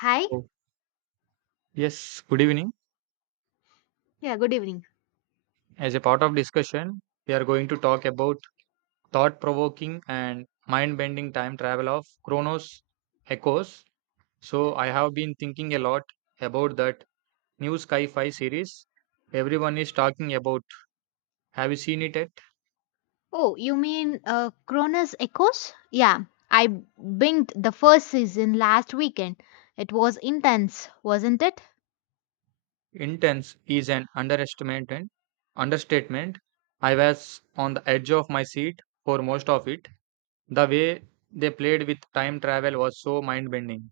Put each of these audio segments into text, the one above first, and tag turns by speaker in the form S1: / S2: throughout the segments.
S1: Hi.
S2: So, yes, good evening.
S1: Yeah, good evening.
S2: As a part of discussion, we are going to talk about thought-provoking and mind-bending time travel of Chronos Echoes. So, I have been thinking a lot about that new sci-fi series everyone is talking about. Have you seen it yet?
S1: Oh, you mean Cronus Echoes? Yeah, I binged the first season last weekend. It was intense, wasn't it?
S2: Intense is an underestimate and understatement. I was on the edge of my seat for most of it. The way they played with time travel was so mind-bending.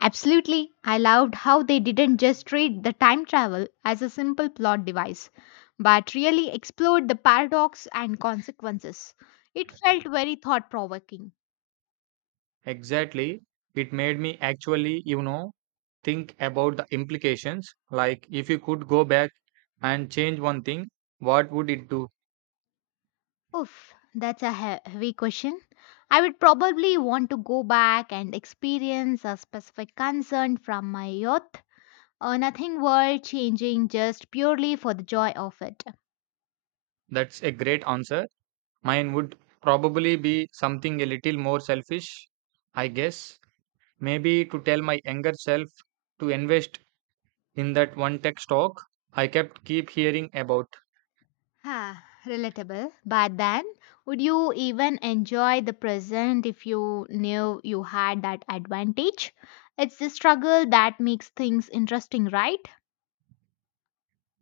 S1: Absolutely. I loved how they didn't just treat the time travel as a simple plot device, but really explored the paradox and consequences. It felt very thought provoking.
S2: Exactly. It made me actually, think about the implications. Like, if you could go back and change one thing, what would it do?
S1: Oof, that's a heavy question. I would probably want to go back and experience a specific concern from my youth. Nothing world changing, just purely for the joy of it.
S2: That's a great answer. Mine would probably be something a little more selfish, I guess. Maybe to tell my younger self to invest in that one tech stock I kept keep hearing about.
S1: Huh, relatable. But then, would you even enjoy the present if you knew you had that advantage? It's the struggle that makes things interesting, right?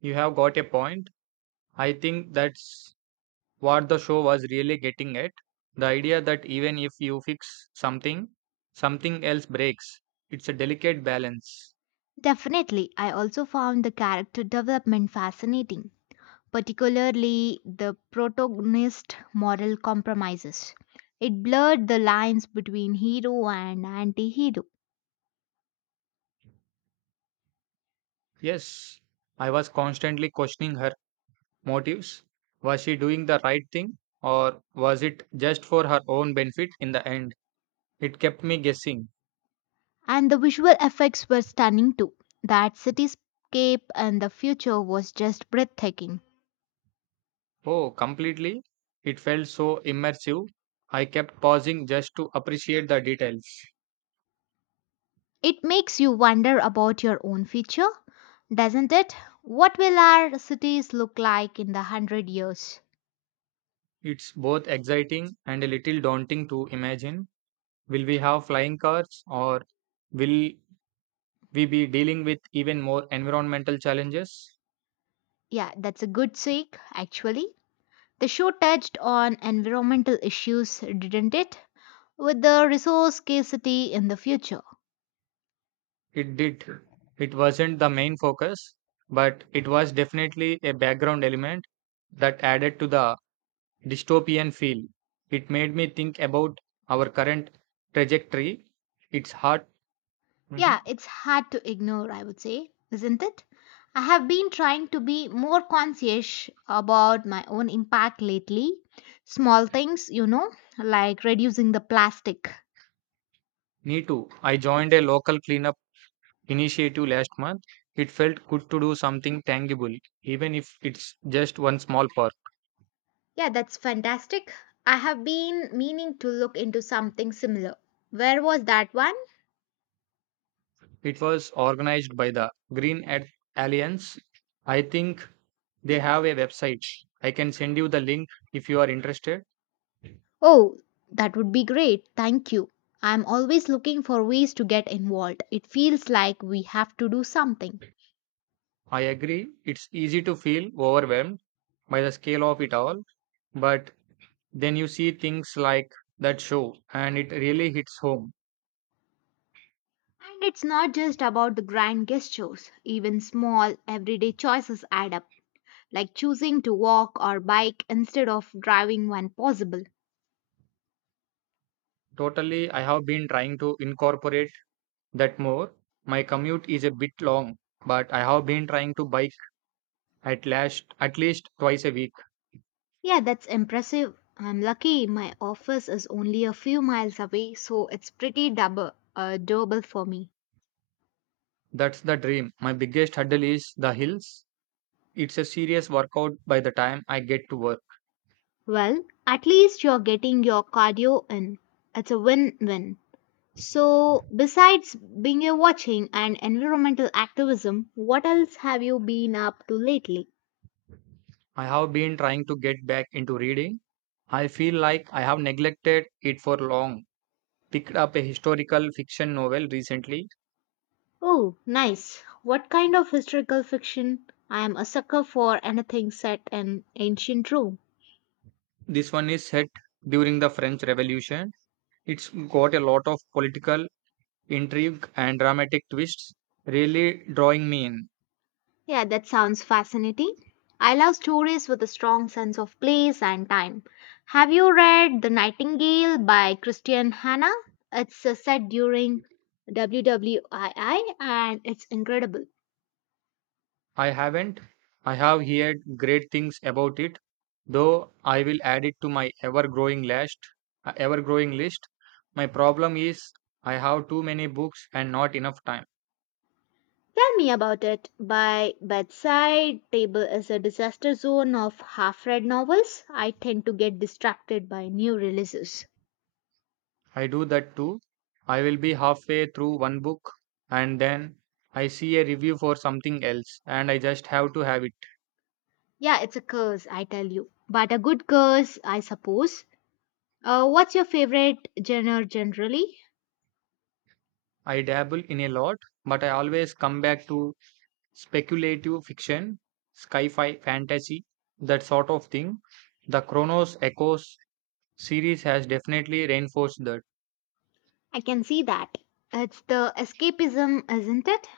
S2: You have got a point. I think that's what the show was really getting at. The idea that even if you fix something, something else breaks. It's a delicate balance.
S1: Definitely. I also found the character development fascinating, particularly the protagonist moral compromises. It blurred the lines between hero and anti hero.
S2: Yes, I was constantly questioning her motives. Was she doing the right thing, or was it just for her own benefit in the end? It kept me guessing.
S1: And the visual effects were stunning too. That cityscape and the future was just breathtaking.
S2: Oh, completely. It felt so immersive. I kept pausing just to appreciate the details.
S1: It makes you wonder about your own future, doesn't it? What will our cities look like in the hundred years?
S2: It's both exciting and a little daunting to imagine. Will we have flying cars, or will we be dealing with even more environmental challenges?
S1: Yeah, that's a good take, actually. The show touched on environmental issues, didn't it? With the resource scarcity in the future.
S2: It did. It wasn't the main focus, but it was definitely a background element that added to the dystopian feel. It made me think about our current trajectory. It's hard. Mhm.
S1: Yeah, it's hard to ignore, I would say, isn't it? I have been trying to be more conscious about my own impact lately. Small things, like reducing the plastic.
S2: Me too. I joined a local cleanup initiative last month. It felt good to do something tangible, even if it's just one small part.
S1: Yeah, that's fantastic. I have been meaning to look into something similar. Where was that one?
S2: It was organized by the Green Earth Alliance. I think they have a website. I can send you the link if you are interested.
S1: Oh, that would be great. Thank you. I'm always looking for ways to get involved. It feels like we have to do something.
S2: I agree, it's easy to feel overwhelmed by the scale of it all, but then you see things like that show and it really hits home.
S1: And it's not just about the grand gestures, even small, everyday choices add up, like choosing to walk or bike instead of driving when possible.
S2: Totally, I have been trying to incorporate that more. My commute is a bit long, but I have been trying to bike at least twice a week.
S1: Yeah, that's impressive. I'm lucky my office is only a few miles away, so it's pretty doable for me.
S2: That's the dream. My biggest hurdle is the hills. It's a serious workout by the time I get to work.
S1: Well, at least you're getting your cardio in. It's a win win. So, besides being a watching and environmental activism, what else have you been up to lately?
S2: I have been trying to get back into reading. I feel like I have neglected it for long. Picked up a historical fiction novel recently.
S1: Oh, nice. What kind of historical fiction? I am a sucker for anything set in ancient Rome.
S2: This one is set during the French Revolution. It's got a lot of political intrigue and dramatic twists, really drawing me in.
S1: Yeah, that sounds fascinating. I love stories with a strong sense of place and time. Have you read The Nightingale by Christian Hanna? It's set during WWII and it's incredible.
S2: I haven't. I have heard great things about it, though I will add it to my ever-growing list. My problem is I have too many books and not enough time.
S1: Tell me about it. By bedside table is a disaster zone of half-read novels. I tend to get distracted by new releases.
S2: I do that too. I will be halfway through one book and then I see a review for something else and I just have to have it.
S1: Yeah, it's a curse, I tell you. But a good curse, I suppose. What's your favorite genre generally?
S2: I dabble in a lot, but I always come back to speculative fiction, sci-fi fantasy, that sort of thing. The Chronos Echoes series has definitely reinforced that
S1: I can see that. It's the escapism, isn't it?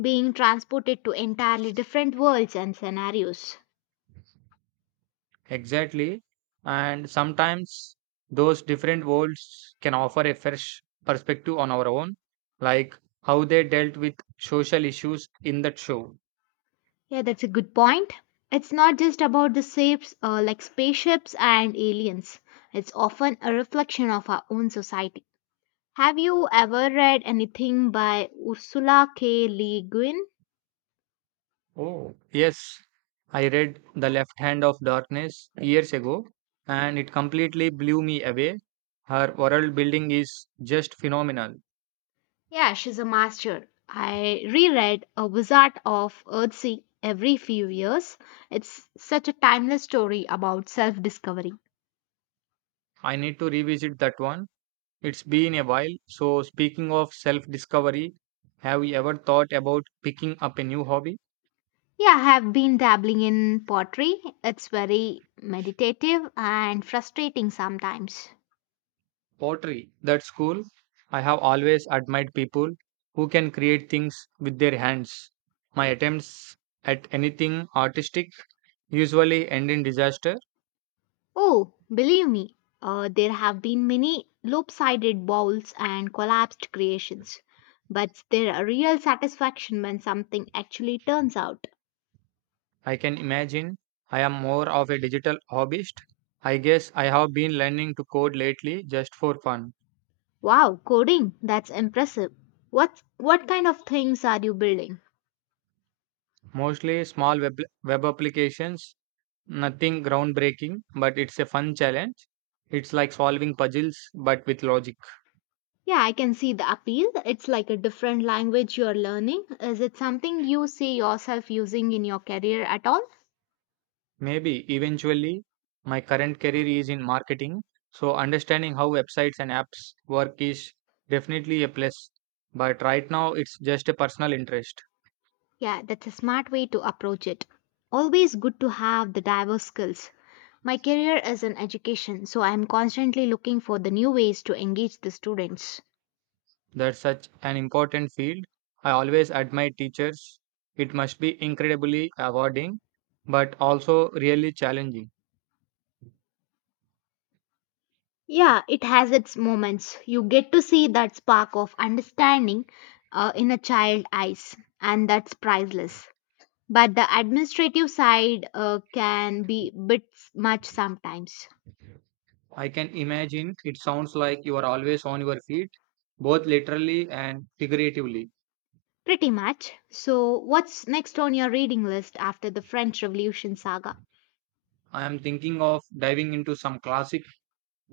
S1: Being transported to entirely different worlds and scenarios.
S2: exactly, and sometimes those different worlds can offer a fresh perspective on our own, like how they dealt with social issues in that show.
S1: Yeah, that's a good point. It's not just about the shapes like spaceships and aliens. It's often a reflection of our own society. Have you ever read anything by Ursula K. Le Guin?
S2: Oh, yes, I read The Left Hand of Darkness years ago and it completely blew me away. Her world building is just phenomenal.
S1: Yeah, she's a master. I reread A Wizard of Earthsea every few years. It's such a timeless story about self discovery.
S2: I need to revisit that one. It's been a while. So, speaking of self discovery, have you ever thought about picking up a new hobby?
S1: Yeah, I have been dabbling in pottery. It's very meditative and frustrating sometimes.
S2: Pottery. That's cool. I have always admired people who can create things with their hands. My attempts at anything artistic usually end in disaster.
S1: Oh, believe me, there have been many lopsided bowls and collapsed creations. But there are real satisfaction when something actually turns out.
S2: I can imagine. I am more of a digital hobbyist. I guess I have been learning to code lately just for fun,
S1: Wow, coding. That's impressive. What kind of things are you building?
S2: mostly small web applications. Nothing groundbreaking, but it's a fun challenge. It's like solving puzzles, but with logic.
S1: Yeah, I can see the appeal. It's like a different language you're learning. Is it something you see yourself using in your career at all?
S2: Maybe eventually, my current career is in marketing, so understanding how websites and apps work is definitely a plus. But right now, it's just a personal interest.
S1: Yeah, that's a smart way to approach it. Always good to have the diverse skills. My career is in education, so I'm constantly looking for the new ways to engage the students.
S2: That's such an important field. I always admire teachers. It must be incredibly rewarding, but also really challenging.
S1: Yeah, it has its moments. You get to see that spark of understanding in a child eyes, and that's priceless. But the administrative side can be bit much sometimes.
S2: I can imagine. It sounds like you are always on your feet, both literally and figuratively.
S1: Pretty much. So, what's next on your reading list after the French Revolution saga?
S2: I am thinking of diving into some classic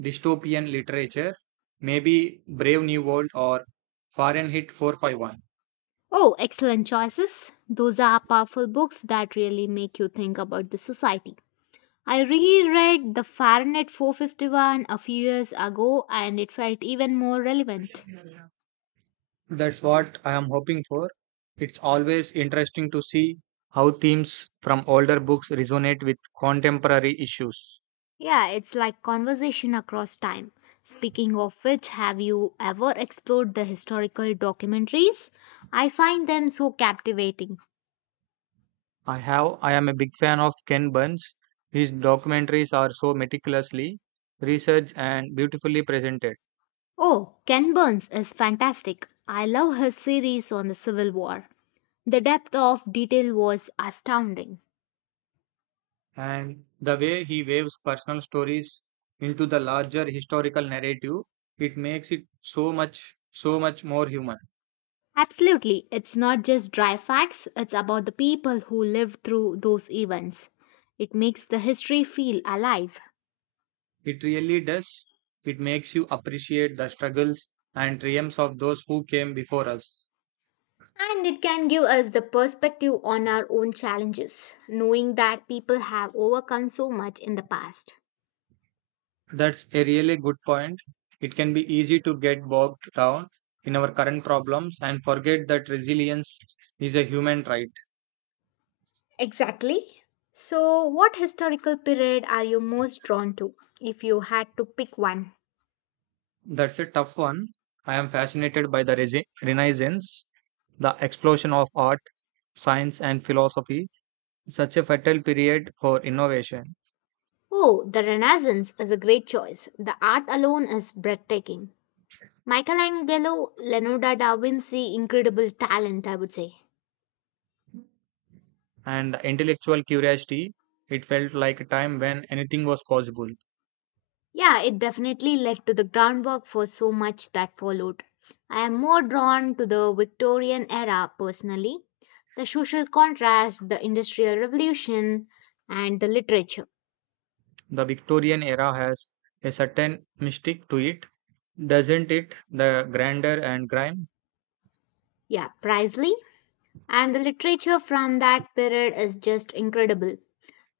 S2: dystopian literature, maybe Brave New World or Fahrenheit 451.
S1: Oh, excellent choices. Those are powerful books that really make you think about the society. I reread the Fahrenheit 451 a few years ago and it felt even more relevant.
S2: That's what I am hoping for. It's always interesting to see how themes from older books resonate with contemporary issues.
S1: Yeah, it's like conversation across time. Speaking of which, have you ever explored the historical documentaries? I find them so captivating.
S2: I have. I am a big fan of Ken Burns. His documentaries are so meticulously researched and beautifully presented,
S1: Oh, Ken Burns is fantastic. I love his series on the Civil War. The depth of detail was astounding.
S2: and the way he waves personal stories into the larger historical narrative, it makes it so much more human.
S1: Absolutely, it's not just dry facts, it's about the people who lived through those events. It makes the history feel alive.
S2: It really does. It makes you appreciate the struggles and triumphs of those who came before us.
S1: And it can give us the perspective on our own challenges, knowing that people have overcome so much in the past.
S2: That's a really good point. It can be easy to get bogged down in our current problems and forget that resilience is a human right.
S1: Exactly. So, what historical period are you most drawn to if you had to pick one?
S2: That's a tough one. I am fascinated by the Renaissance, the explosion of art, science, and philosophy, such a fertile period for innovation
S1: Oh, the Renaissance is a great choice. The art alone is breathtaking. Michelangelo, Leonardo da Vinci, incredible talent, I would say.
S2: and intellectual curiosity. It felt like a time when anything was possible.
S1: Yeah, it definitely led to the groundwork for so much that followed. I am more drawn to the Victorian era personally, the social contrast, the Industrial Revolution, and the literature.
S2: The Victorian era has a certain mystic to it, doesn't it? The grandeur and grime.
S1: Yeah, Priestley and the literature from that period is just incredible.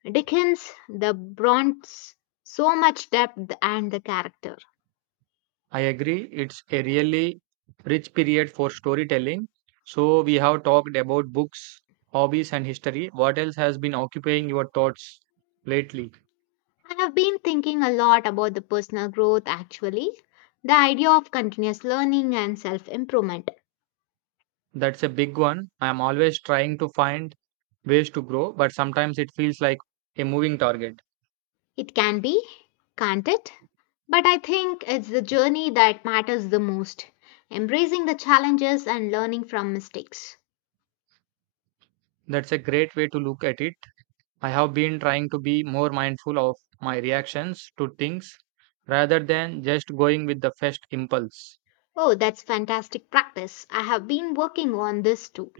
S1: Dickens, the Brontes, so much depth and the character.
S2: I agree. It's a really rich period for storytelling. So we have talked about books, hobbies, and history. What else has been occupying your thoughts lately?
S1: I have been thinking a lot about the personal growth actually, the idea of continuous learning and self improvement.
S2: That's a big one. I am always trying to find ways to grow, but sometimes it feels like a moving target.
S1: It can be, can't it? But I think it's the journey that matters the most, embracing the challenges and learning from mistakes.
S2: That's a great way to look at it. I have been trying to be more mindful of my reactions to things rather than just going with the first impulse.
S1: Oh, that's fantastic practice. I have been working on this too.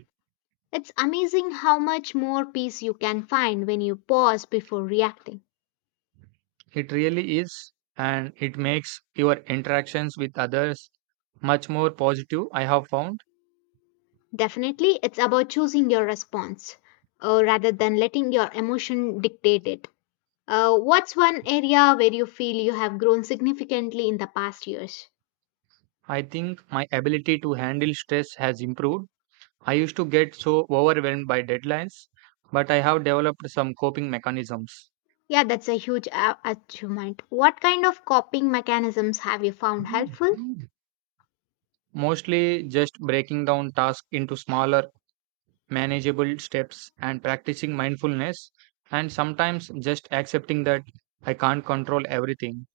S1: It's amazing how much more peace you can find when you pause before reacting.
S2: It really is, and it makes your interactions with others much more positive, I have found.
S1: Definitely, it's about choosing your response rather than letting your emotion dictate it. What's one area where you feel you have grown significantly in the past years?
S2: I think my ability to handle stress has improved. I used to get so overwhelmed by deadlines, but I have developed some coping mechanisms.
S1: Yeah, that's a huge achievement. What kind of coping mechanisms have you found helpful?
S2: Mostly just breaking down tasks into smaller, manageable steps and practicing mindfulness, and sometimes just accepting that I can't control everything.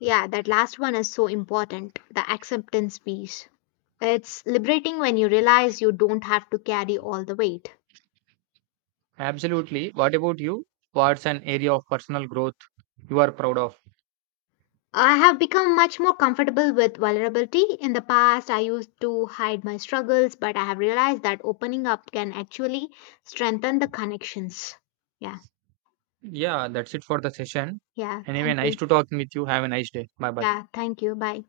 S1: Yeah, that last one is so important the acceptance piece. It's liberating when you realize you don't have to carry all the weight.
S2: Absolutely. What about you? What's an area of personal growth you are proud of?
S1: I have become much more comfortable with vulnerability. In the past, I used to hide my struggles, but I have realized that opening up can actually strengthen the connections. Yeah,
S2: Yeah, that's it for the session.
S1: yeah,
S2: Anyway,
S1: thank
S2: nice
S1: you.
S2: to talking with you. Have a nice day. Bye bye.
S1: Yeah, thank you. Bye.